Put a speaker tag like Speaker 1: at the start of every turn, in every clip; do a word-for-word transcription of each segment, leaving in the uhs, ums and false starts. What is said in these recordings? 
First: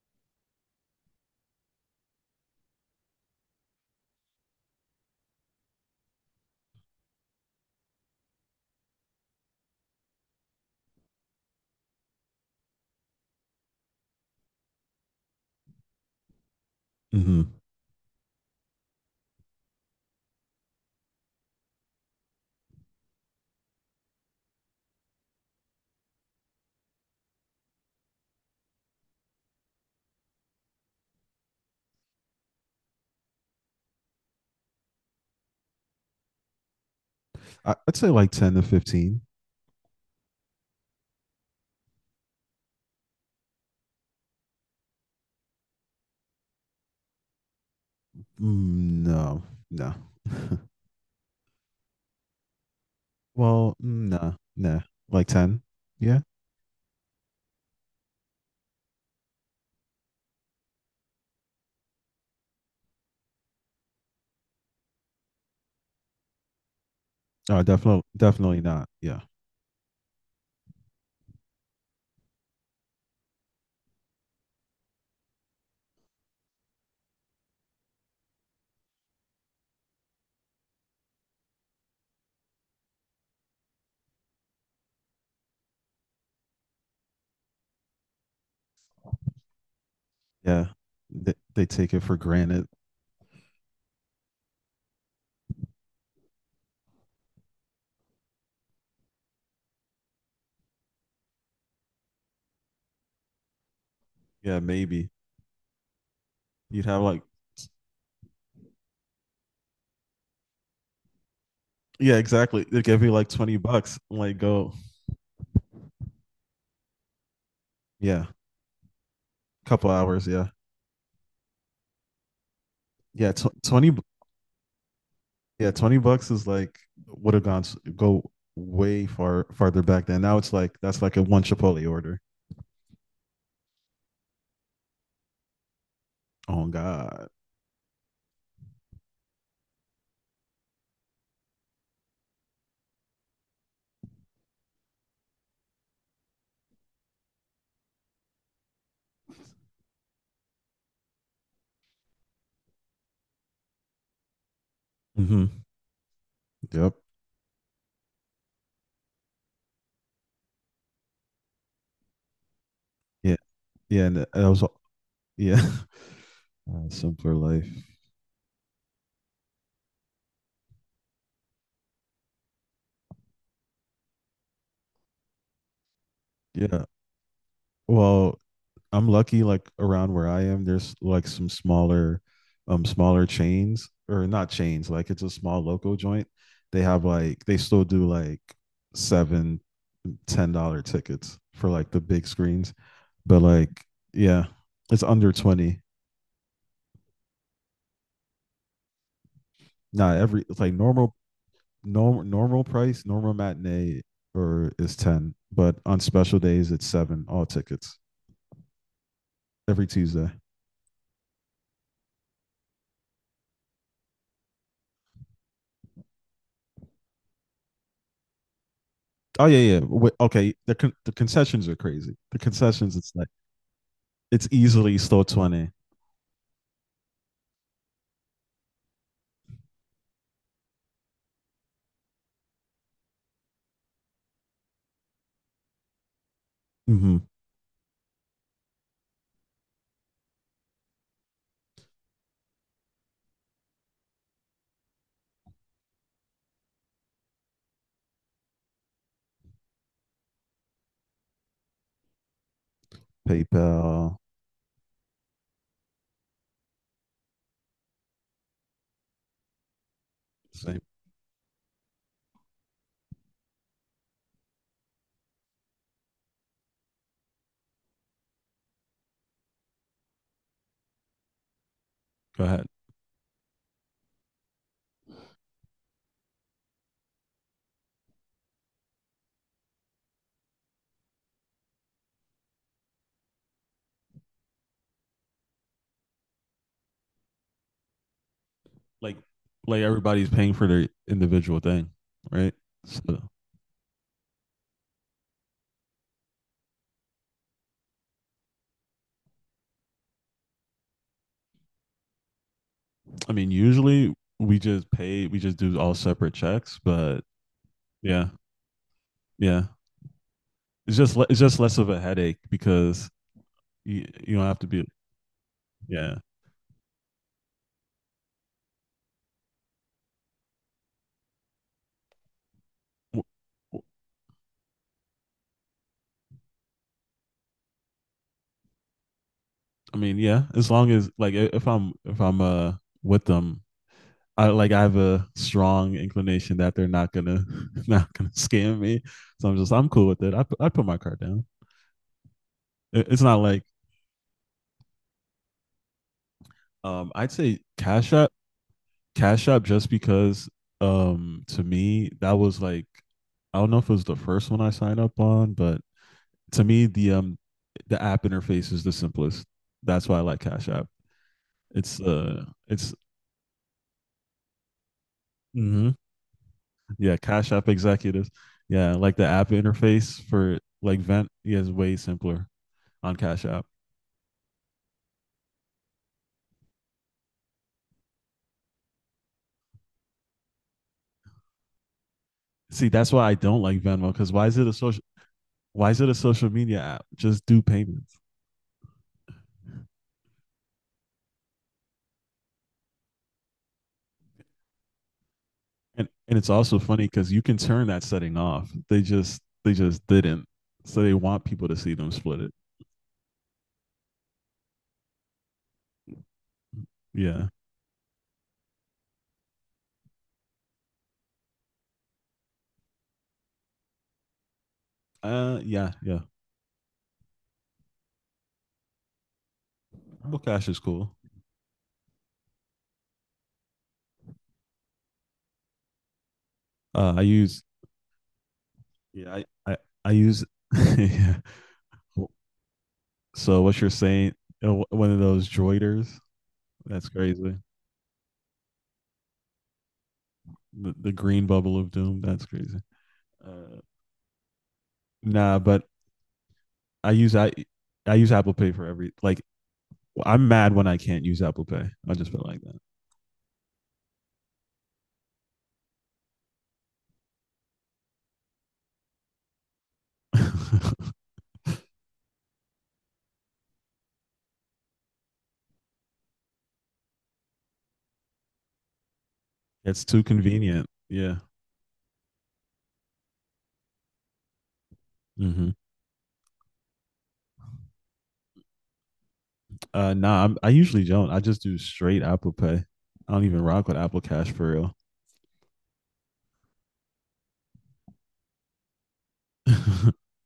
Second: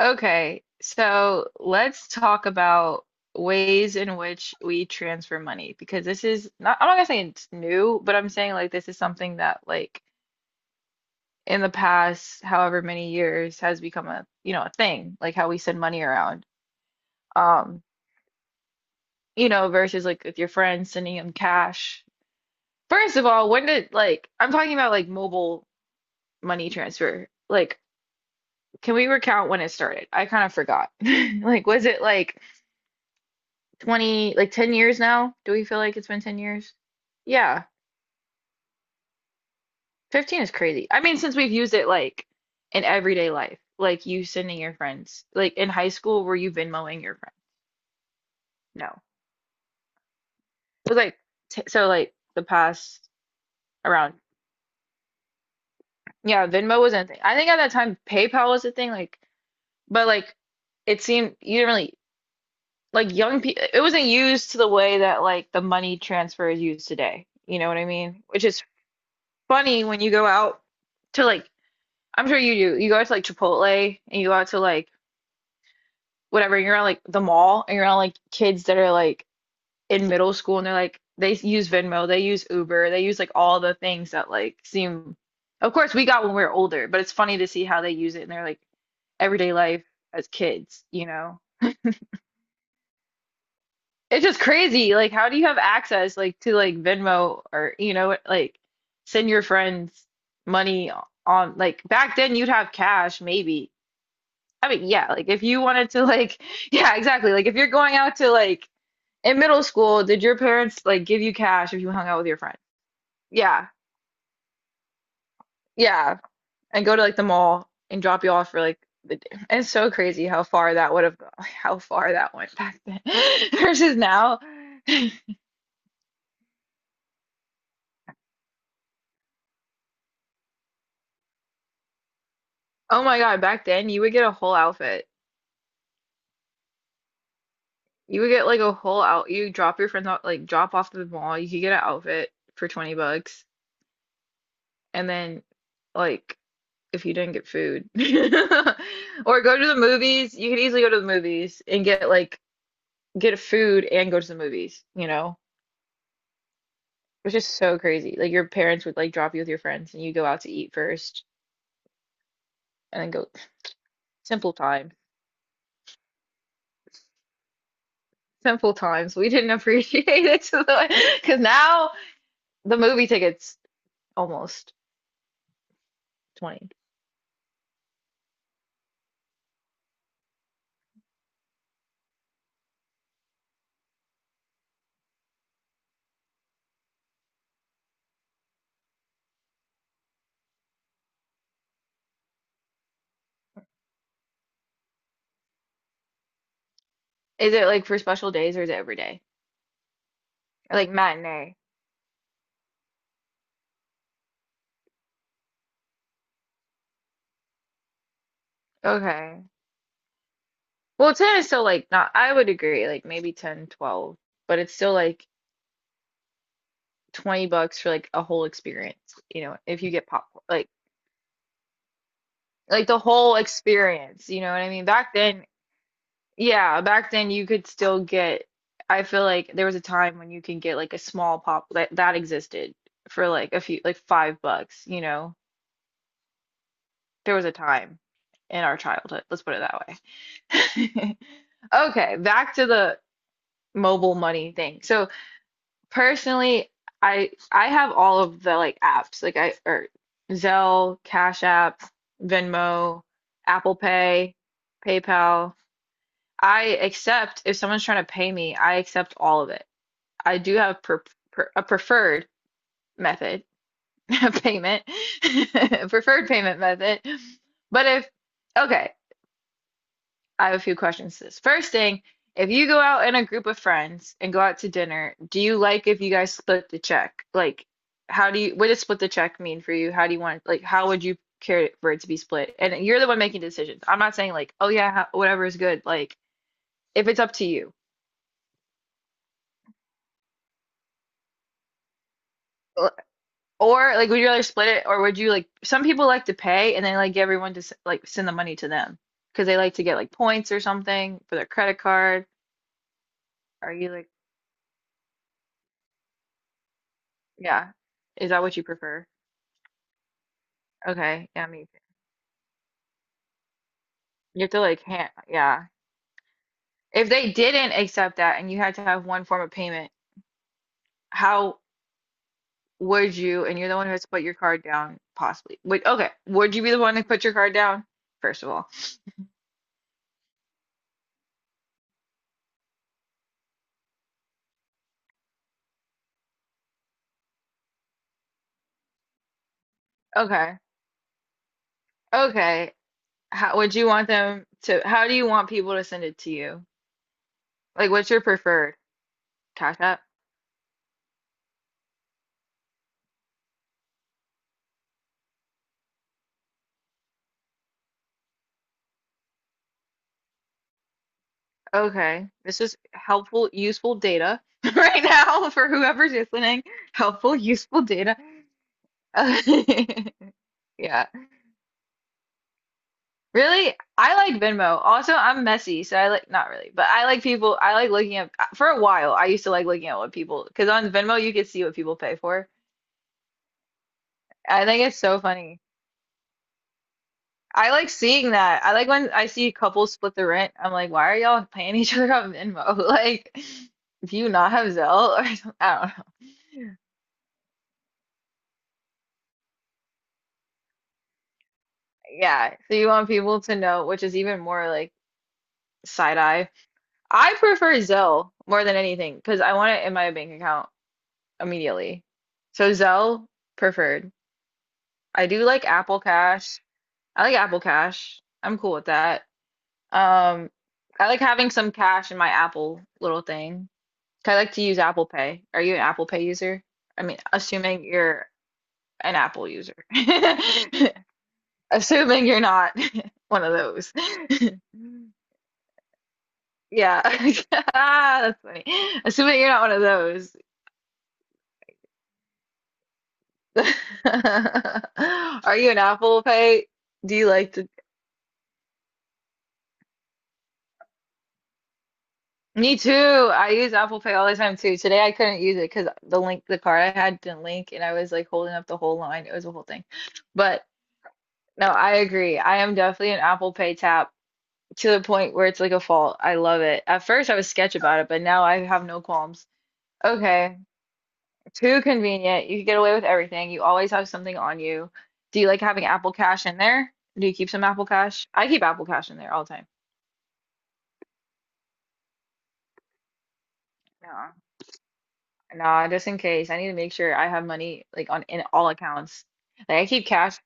Speaker 1: Okay, so let's talk about ways in which we transfer money because this is not, I'm not gonna say it's new, but I'm saying like this is something that like in the past, however many years, has become a, you know, a thing, like how we send money around.
Speaker 2: Mm-hmm.
Speaker 1: Um, you know, versus like with your friends sending them cash. First of all, when did like I'm talking about like mobile money transfer. Like, can we recount when it started? I kind of forgot. Like, was it like twenty, like ten years now? Do we feel like it's been ten years? Yeah,
Speaker 2: I would say like ten to fifteen.
Speaker 1: fifteen is crazy. I mean, since we've used it like in everyday life, like you sending your friends, like in high school, were you Venmoing your friend?
Speaker 2: Mm,
Speaker 1: No.
Speaker 2: no, no.
Speaker 1: It was like, t so like the past
Speaker 2: well, no,
Speaker 1: around,
Speaker 2: nah, no. Nah. Like ten. Yeah.
Speaker 1: yeah, Venmo wasn't a thing. I think at that time PayPal was a thing, like, but like it seemed you didn't really like young people, it wasn't used to the way that like the money transfer is used today. You
Speaker 2: Oh,
Speaker 1: know what I
Speaker 2: definitely,
Speaker 1: mean? Which
Speaker 2: definitely
Speaker 1: is
Speaker 2: not. Yeah.
Speaker 1: funny when you go out to like I'm sure you do. You go to like Chipotle and you go out to like whatever, you're on like the mall and you're on like kids that are like in middle school and they're like they use Venmo, they use Uber, they use like all the things that like seem of course we got when we were older, but it's funny to see how they use it in their like everyday life as
Speaker 2: Yeah.
Speaker 1: kids, you
Speaker 2: They,
Speaker 1: know?
Speaker 2: they take it for granted.
Speaker 1: It's just crazy. Like how do you have access like to like Venmo or you know like send your friends money on like back then you'd have cash maybe.
Speaker 2: Yeah,
Speaker 1: I mean, yeah,
Speaker 2: maybe.
Speaker 1: like if you wanted to like
Speaker 2: You'd
Speaker 1: yeah,
Speaker 2: have like,
Speaker 1: exactly. Like if you're going out to like in middle school, did your parents like give you cash if you hung
Speaker 2: yeah,
Speaker 1: out with your friend?
Speaker 2: exactly. They'd give you like 20
Speaker 1: Yeah.
Speaker 2: bucks. Like, go.
Speaker 1: Yeah. And go to like the mall and drop
Speaker 2: Yeah.
Speaker 1: you off for like the day. It's so
Speaker 2: Couple
Speaker 1: crazy
Speaker 2: hours.
Speaker 1: how
Speaker 2: Yeah.
Speaker 1: far that would have gone, how far that went back then
Speaker 2: Yeah. Tw- 20.
Speaker 1: versus
Speaker 2: bu-
Speaker 1: now.
Speaker 2: Yeah. twenty bucks is like, would have gone, s- go way far, farther back then. Now it's like, that's like a one Chipotle order.
Speaker 1: Oh my God, back then you would get a whole outfit.
Speaker 2: Oh, God.
Speaker 1: You would get like a whole out you drop your friends out, like drop off to the mall, you could get an outfit for twenty bucks and then like if you didn't get food. Or go to the movies. You could easily go to the movies and get like get food and go to the movies, you know?
Speaker 2: Mm-hmm. Yep.
Speaker 1: It's just so crazy. Like your parents would like drop you with your friends and you go out to eat first and then go
Speaker 2: yeah, and I
Speaker 1: simple
Speaker 2: was
Speaker 1: time.
Speaker 2: yeah, uh, simpler life.
Speaker 1: Simple times. We didn't appreciate it because now the movie ticket's almost twenty.
Speaker 2: Yeah. Well, I'm lucky, like around where I am, there's like some smaller um smaller chains, or not chains, like it's a small local joint. They have like they still do like seven, ten dollar tickets for like the big screens. But like yeah, it's under twenty.
Speaker 1: Is it like for special days or is it every day?
Speaker 2: Not every It's like
Speaker 1: Or like
Speaker 2: normal,
Speaker 1: matinee?
Speaker 2: normal normal price, normal matinee or is ten. But on special days it's seven, all tickets.
Speaker 1: Okay.
Speaker 2: Every Tuesday.
Speaker 1: Well, ten is still like not, I would agree, like maybe ten, twelve, but it's still like twenty bucks for like a whole experience, you
Speaker 2: Oh
Speaker 1: know,
Speaker 2: yeah, yeah.
Speaker 1: if you get
Speaker 2: Wait,
Speaker 1: popcorn,
Speaker 2: okay,
Speaker 1: like
Speaker 2: the con- the concessions are crazy. The
Speaker 1: like
Speaker 2: concessions,
Speaker 1: the
Speaker 2: it's like
Speaker 1: whole experience, you
Speaker 2: it's
Speaker 1: know what I mean?
Speaker 2: easily
Speaker 1: Back
Speaker 2: still
Speaker 1: then,
Speaker 2: twenty.
Speaker 1: yeah, back then you could still get, I feel like there was a time when you can get like a small pop that that existed for like a few like five bucks, you know.
Speaker 2: Mm-hmm.
Speaker 1: There was a time in our childhood, let's put it that way. Okay, back to the mobile money thing. So personally, I I have all of the like apps, like I or Zelle, Cash App, Venmo, Apple
Speaker 2: PayPal.
Speaker 1: Pay, PayPal. I accept if someone's trying to pay me, I accept all of it. I do
Speaker 2: Same.
Speaker 1: have per pre a preferred method of payment, preferred payment method. But if okay, I have a few questions. To This first thing,
Speaker 2: Go
Speaker 1: if
Speaker 2: ahead.
Speaker 1: you go out in a group of friends and go out to dinner, do you like if you guys split the check? Like, how do you, what does split the check mean for you? How do you want, like, how would you care for it to be split? And you're the one making decisions. I'm not saying like, oh yeah, ha- whatever is good. Like, if it's up to you,
Speaker 2: Like, like everybody's paying for their individual thing, right? So,
Speaker 1: or like, would you rather split it, or would you like? Some people like to pay, and they like everyone to s- like send the money to them because they like to get like points or something for their credit card.
Speaker 2: I mean,
Speaker 1: Are you like,
Speaker 2: usually we just pay. We just do all separate checks, but
Speaker 1: yeah?
Speaker 2: yeah,
Speaker 1: Is that what you prefer?
Speaker 2: yeah. It's just le-
Speaker 1: Okay,
Speaker 2: it's
Speaker 1: yeah,
Speaker 2: just
Speaker 1: me
Speaker 2: less
Speaker 1: too.
Speaker 2: of a headache because you you
Speaker 1: You
Speaker 2: don't
Speaker 1: have
Speaker 2: have
Speaker 1: to
Speaker 2: to
Speaker 1: like
Speaker 2: be.
Speaker 1: hand, yeah.
Speaker 2: Yeah.
Speaker 1: If they didn't accept that and you had to have one form of payment, how would
Speaker 2: I
Speaker 1: you, and you're the one who has to put your card down, possibly. Would, okay, would you be the one to put your card down, first of all?
Speaker 2: mean, yeah. As long as like if I'm if I'm uh with them, I like I have a strong inclination that they're not gonna not gonna scam me. So I'm just I'm cool with it. I
Speaker 1: Okay,
Speaker 2: I put my card down.
Speaker 1: okay.
Speaker 2: It- It's not
Speaker 1: How
Speaker 2: like
Speaker 1: would you want them to, how do you want people to send it to you?
Speaker 2: um I'd say
Speaker 1: Like, what's
Speaker 2: Cash
Speaker 1: your
Speaker 2: App.
Speaker 1: preferred?
Speaker 2: Cash App,
Speaker 1: Cash
Speaker 2: just
Speaker 1: App?
Speaker 2: because um to me that was like, I don't know if it was the first one I signed up on, but to me the um the app interface is the simplest. That's why I like Cash App. It's
Speaker 1: Okay,
Speaker 2: uh
Speaker 1: this is
Speaker 2: it's
Speaker 1: helpful, useful data right now for
Speaker 2: mhm.
Speaker 1: whoever's listening.
Speaker 2: Yeah,
Speaker 1: Helpful,
Speaker 2: Cash App
Speaker 1: useful data.
Speaker 2: executives. Yeah, like the app interface for like
Speaker 1: Yeah.
Speaker 2: Vent yeah, is way simpler on Cash App.
Speaker 1: Really? I like Venmo. Also, I'm messy, so I like not really, but I like people. I like looking at for a while. I used to like looking at what people because on Venmo you could see what people pay for.
Speaker 2: See, that's why I don't like Venmo, because why is
Speaker 1: I
Speaker 2: it a
Speaker 1: think it's
Speaker 2: social?
Speaker 1: so funny.
Speaker 2: Why is it a social media app? Just do
Speaker 1: I like
Speaker 2: payments.
Speaker 1: seeing that. I like when I see couples split the rent. I'm like, why are y'all paying each other on Venmo? Like, do you not have Zelle or something? I don't know.
Speaker 2: And and it's also funny because you can turn that setting off. They just they just didn't. So they want people to see them split it.
Speaker 1: Yeah. So you want people to know, which is even more like side eye. I
Speaker 2: Yeah.
Speaker 1: prefer Zelle more than anything because I want it in my bank account immediately. So Zelle preferred. I do
Speaker 2: Uh.
Speaker 1: like
Speaker 2: Yeah.
Speaker 1: Apple
Speaker 2: Yeah.
Speaker 1: Cash. I like Apple Cash. I'm cool with that.
Speaker 2: Apple
Speaker 1: Um,
Speaker 2: Cash is
Speaker 1: I
Speaker 2: cool.
Speaker 1: like having some cash in my Apple little thing. 'Cause I like to use Apple Pay. Are you an Apple Pay user? I
Speaker 2: Uh.
Speaker 1: mean,
Speaker 2: I use.
Speaker 1: assuming you're an
Speaker 2: Yeah. I
Speaker 1: Apple user.
Speaker 2: I, I use. yeah.
Speaker 1: Assuming you're not one of
Speaker 2: So what you're
Speaker 1: those.
Speaker 2: saying? uh, One of those droiders.
Speaker 1: Yeah.
Speaker 2: That's crazy.
Speaker 1: Ah, that's funny. Assuming you're not one of those.
Speaker 2: The, the green bubble of doom. That's crazy. Uh,
Speaker 1: Are
Speaker 2: nah,
Speaker 1: you an
Speaker 2: but
Speaker 1: Apple Pay?
Speaker 2: I
Speaker 1: Do you
Speaker 2: use I
Speaker 1: like to?
Speaker 2: I use Apple Pay for every like, I'm mad when I can't use Apple Pay. I just feel like
Speaker 1: Me too. I use Apple Pay all the time too. Today I couldn't use it because the link, the card I had didn't link, and I was like holding up the whole line. It was a whole thing. But
Speaker 2: that.
Speaker 1: no, I agree. I am definitely an Apple Pay tap to the point where it's like a fault. I love it. At first I was sketch about it, but now I have no qualms.
Speaker 2: It's too
Speaker 1: Okay,
Speaker 2: convenient. Yeah.
Speaker 1: too convenient. You can get away with everything. You always have something on you. Do you like
Speaker 2: Mm-hmm.
Speaker 1: having Apple Cash in there? Do you keep some Apple Cash? I keep Apple Cash in there all the
Speaker 2: Uh, nah, I'm, I usually don't. I just do straight Apple Pay. I don't even rock with Apple
Speaker 1: time.
Speaker 2: Cash for
Speaker 1: Nah, just in case. I need to make sure I have money like on in all accounts.
Speaker 2: real.
Speaker 1: Like I keep cash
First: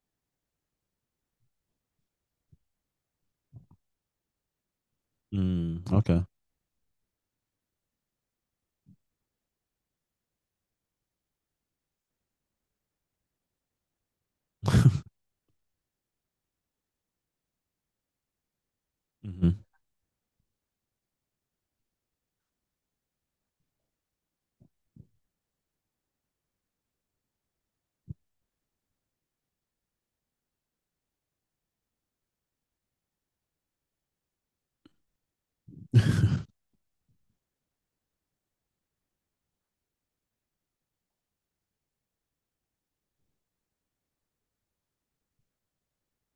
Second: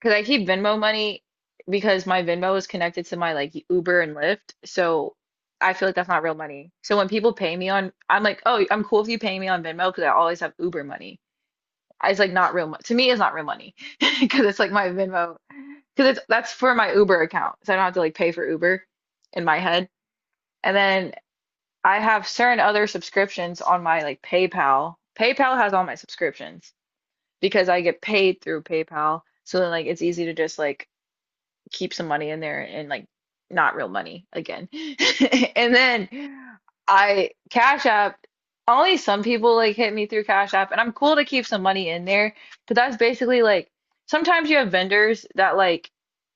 Speaker 1: because I keep Venmo money because my Venmo is connected to my like Uber and Lyft. So I
Speaker 2: Mm,
Speaker 1: feel like that's not
Speaker 2: okay.
Speaker 1: real money. So when people pay me on, I'm like, oh, I'm cool if you pay me on Venmo because I always have Uber money. I- It's like not real money. To me, it's not real money because it's like my Venmo because it's that's for my Uber account. So I don't have to like pay for Uber in
Speaker 2: mm-hmm.
Speaker 1: my head. And then I have certain other subscriptions on my like PayPal. PayPal has all my subscriptions because I get paid through PayPal. So then like it's easy to just like keep some money in there and like not real money again. And then
Speaker 2: mm-hmm.
Speaker 1: I Cash App, only some people like hit me through Cash App and I'm cool to keep some money in there, but that's basically like sometimes you have vendors that like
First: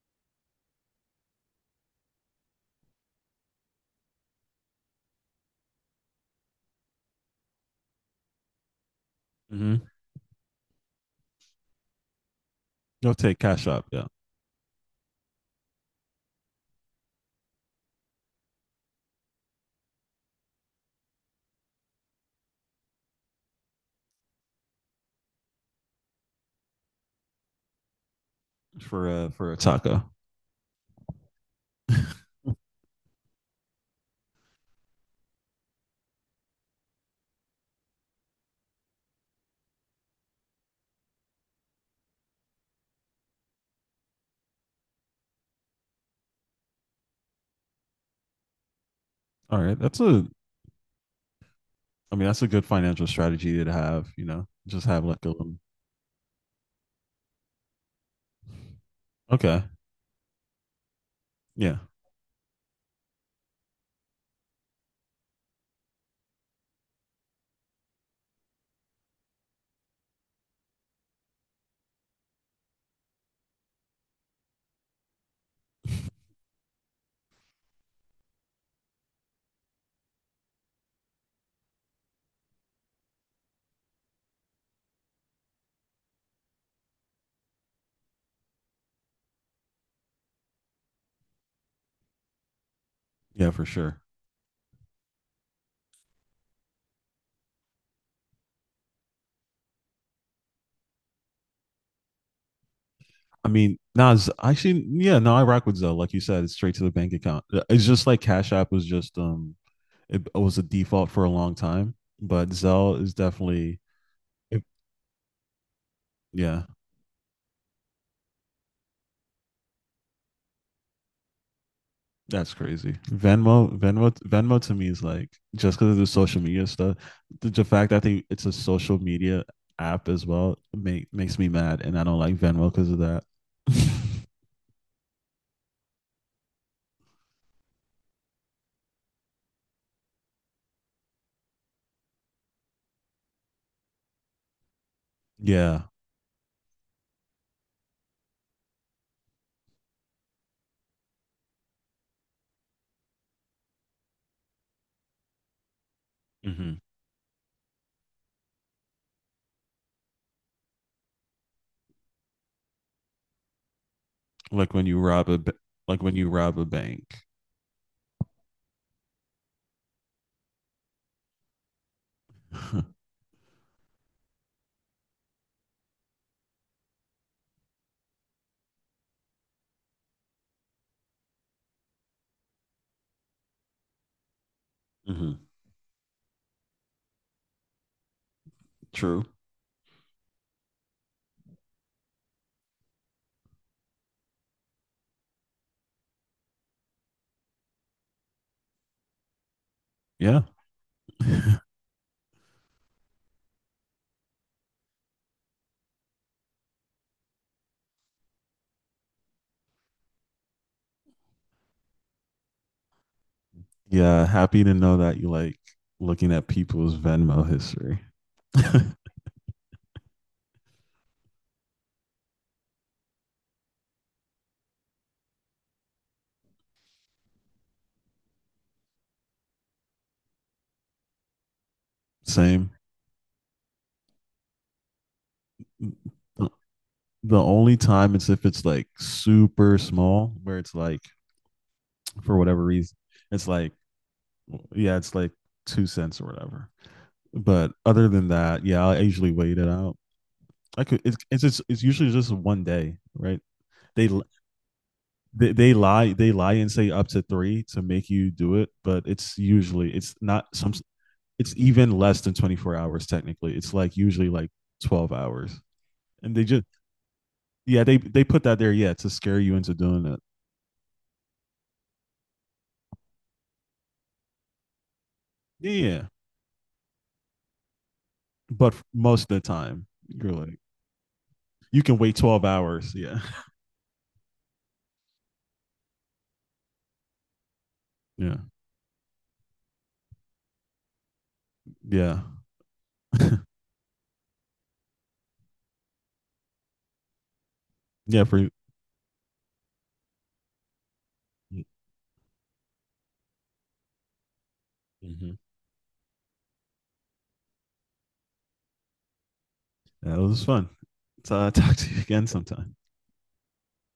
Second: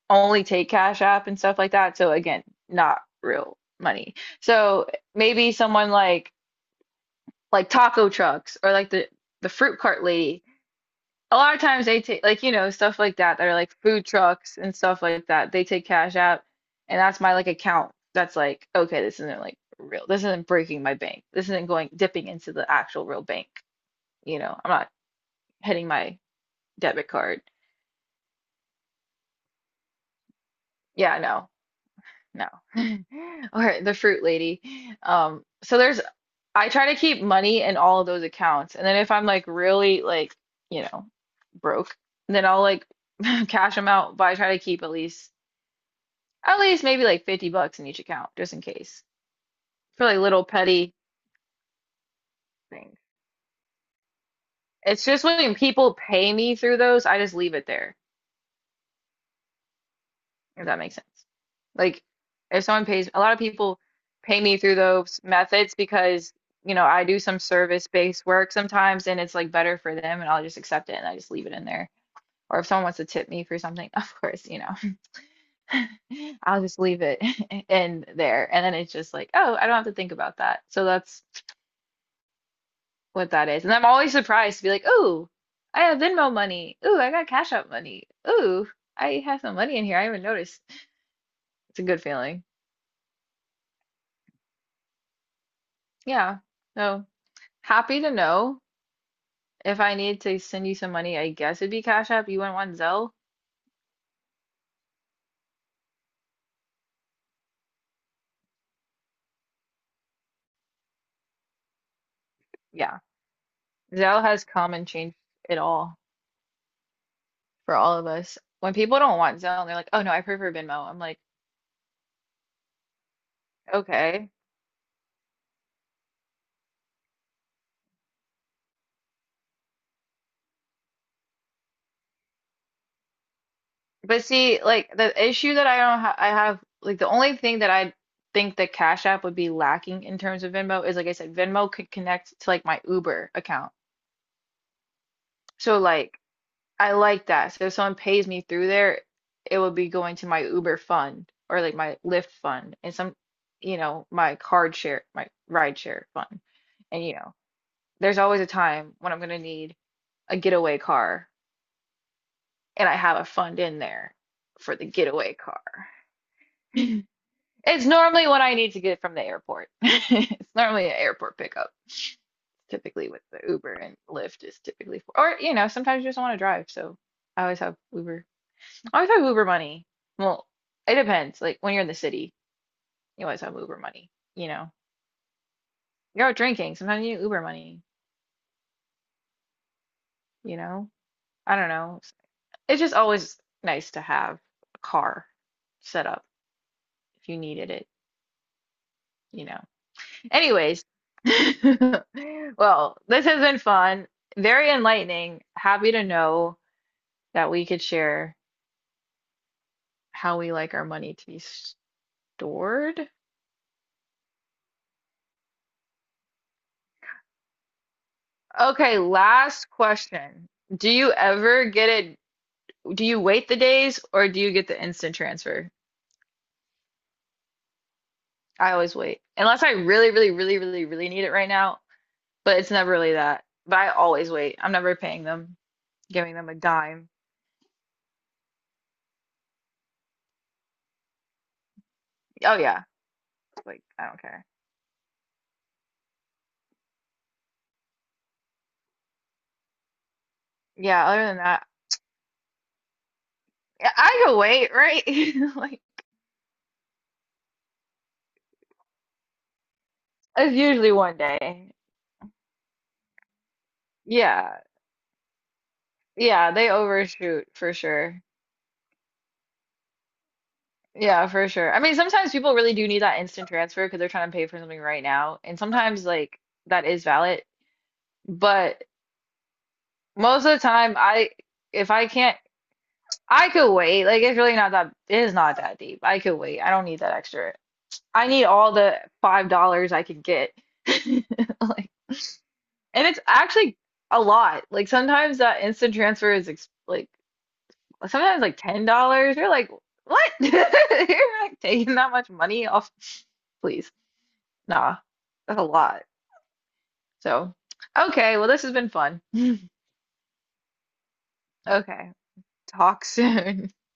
Speaker 1: only take Cash App and stuff like that. So again, not real money. So maybe someone like like taco trucks or like the the fruit cart lady. A lot of times they take like you know stuff
Speaker 2: You'll
Speaker 1: like
Speaker 2: take
Speaker 1: that that are
Speaker 2: Cash
Speaker 1: like
Speaker 2: App, yeah,
Speaker 1: food trucks and stuff like that. They take cash out, and that's my like account. That's like okay, this isn't like real. This isn't breaking my bank. This isn't going dipping into the actual real bank. You know, I'm not hitting my debit card.
Speaker 2: for uh, for a taco.
Speaker 1: Yeah, no.
Speaker 2: All
Speaker 1: No. Or the fruit lady. Um, so there's I try to keep money in all of those accounts. And then if I'm like really like, you know, broke, then I'll like cash them out, but I try to keep at least at least maybe like fifty bucks in each account just in case
Speaker 2: right, that's
Speaker 1: for like
Speaker 2: a
Speaker 1: little petty
Speaker 2: I mean, that's a good
Speaker 1: things.
Speaker 2: financial strategy to have, you know, just
Speaker 1: It's
Speaker 2: have like
Speaker 1: just
Speaker 2: a little.
Speaker 1: when people pay me through those, I just leave it there.
Speaker 2: Okay.
Speaker 1: If that makes sense.
Speaker 2: Yeah.
Speaker 1: Like, if someone pays, a lot of people pay me through those methods because, you know, I do some service-based work sometimes and it's like better for them, and I'll just accept it and I just leave it in there. Or if someone wants to tip me for something, of course, you know, I'll just leave it in there. And then it's just like, oh, I don't have to think about that. So that's what that is. And I'm always surprised to be like, oh, I have Venmo money. Ooh, I got Cash App money. Ooh, I have some money in here. I haven't noticed. It's a good feeling.
Speaker 2: Yeah, for sure.
Speaker 1: Yeah. So. Happy to know. If I need to send you some money, I guess it'd be Cash App. You wouldn't want Zelle?
Speaker 2: I mean, nah, Z- actually, yeah, no, I rock with Zelle. Like you said, it's straight to the bank account. Uh, It's just like Cash App was just, um, it it was a default for a long time, but Zelle
Speaker 1: Yeah.
Speaker 2: is definitely,
Speaker 1: Zelle has
Speaker 2: it-
Speaker 1: come and changed it all
Speaker 2: yeah.
Speaker 1: for all of us. When people don't want Zelle and they're like, "Oh no, I prefer Venmo." I'm like,
Speaker 2: That's crazy. Venmo, Venmo,
Speaker 1: "Okay."
Speaker 2: Venmo to me is like, just because of the social media stuff. The, the fact that I think it's a social media app as well make, makes me mad, and I don't like Venmo because of that.
Speaker 1: But see, like the issue that I don't ha I have like, the only thing that I think that Cash App would be lacking in terms of Venmo is, like I said, Venmo could connect to like my Uber account. So
Speaker 2: yeah,
Speaker 1: like, I like that. So if someone pays me through there, it would be going to my Uber fund or like my Lyft fund and some, you know, my card share, my ride share fund.
Speaker 2: Mm-hmm.
Speaker 1: And you know, there's always a time when I'm gonna need a getaway car and I have a fund in there
Speaker 2: like
Speaker 1: for
Speaker 2: when
Speaker 1: the
Speaker 2: you rob
Speaker 1: getaway
Speaker 2: a
Speaker 1: car.
Speaker 2: like when you rob a bank.
Speaker 1: It's normally what I need to get from the airport. It's normally an airport pickup, typically with the Uber and Lyft is typically for, or you know, sometimes you just want to drive, so I always have Uber. I always have Uber money. Well, it depends. Like when you're in the city, you always have Uber money, you know.
Speaker 2: Mm-hmm.
Speaker 1: You're out drinking, sometimes you need Uber money,
Speaker 2: True.
Speaker 1: you know. I don't know. It's just always nice to have a car set up if you needed it, you know.
Speaker 2: Yeah,
Speaker 1: Anyways, well, this has been fun, very enlightening. Happy to know that we could share how we like our money to be stored.
Speaker 2: yeah. Happy to know that you like looking at people's Venmo history.
Speaker 1: Okay, last question. Do you ever get it Do you wait the days, or do you get the instant transfer? I always wait. Unless I really, really, really, really, really need it right now, but it's
Speaker 2: Same.
Speaker 1: never really that. But I always wait. I'm never paying them,
Speaker 2: The
Speaker 1: giving them a dime.
Speaker 2: only time it's if it's like super small, where it's like for
Speaker 1: Oh
Speaker 2: whatever
Speaker 1: yeah,
Speaker 2: reason. It's like,
Speaker 1: like I don't care.
Speaker 2: yeah, it's like two cents or whatever. But other than that, yeah, I usually wait it out. I could.
Speaker 1: Yeah,
Speaker 2: It's
Speaker 1: other than
Speaker 2: it's just,
Speaker 1: that,
Speaker 2: it's usually just one day, right?
Speaker 1: yeah,
Speaker 2: They,
Speaker 1: I can wait,
Speaker 2: they
Speaker 1: right?
Speaker 2: they
Speaker 1: Like
Speaker 2: lie they lie and say up to three to make you do it, but it's usually it's not
Speaker 1: it's
Speaker 2: some.
Speaker 1: usually one
Speaker 2: It's
Speaker 1: day.
Speaker 2: even less than twenty four hours technically. It's like usually like
Speaker 1: Yeah.
Speaker 2: twelve hours, and they
Speaker 1: Yeah,
Speaker 2: just
Speaker 1: they overshoot for
Speaker 2: yeah they
Speaker 1: sure.
Speaker 2: they put that there, yeah, to scare you into doing it.
Speaker 1: Yeah, for sure. I mean, sometimes people really do need that instant transfer because they're trying to pay for something right now, and sometimes
Speaker 2: Yeah,
Speaker 1: like that is valid.
Speaker 2: but
Speaker 1: But
Speaker 2: most of the time you're
Speaker 1: Most of
Speaker 2: like
Speaker 1: the time, I
Speaker 2: you
Speaker 1: if
Speaker 2: can
Speaker 1: I
Speaker 2: wait
Speaker 1: can't,
Speaker 2: twelve hours. Yeah,
Speaker 1: I could wait. Like it's really not, that it is not that deep. I could wait. I don't need that extra. I
Speaker 2: yeah.
Speaker 1: need all the five dollars I could get. Like,
Speaker 2: Yeah.
Speaker 1: and it's actually a lot. Like sometimes that instant transfer is ex like
Speaker 2: yeah.
Speaker 1: sometimes
Speaker 2: For,
Speaker 1: like ten dollars. You're like, what? You're like taking that much money off? Please, nah,
Speaker 2: mhm.
Speaker 1: that's a lot. So, okay. Well, this has been fun.
Speaker 2: Yeah, it was fun. So I'll talk to you
Speaker 1: Okay,
Speaker 2: again sometime.
Speaker 1: talk soon.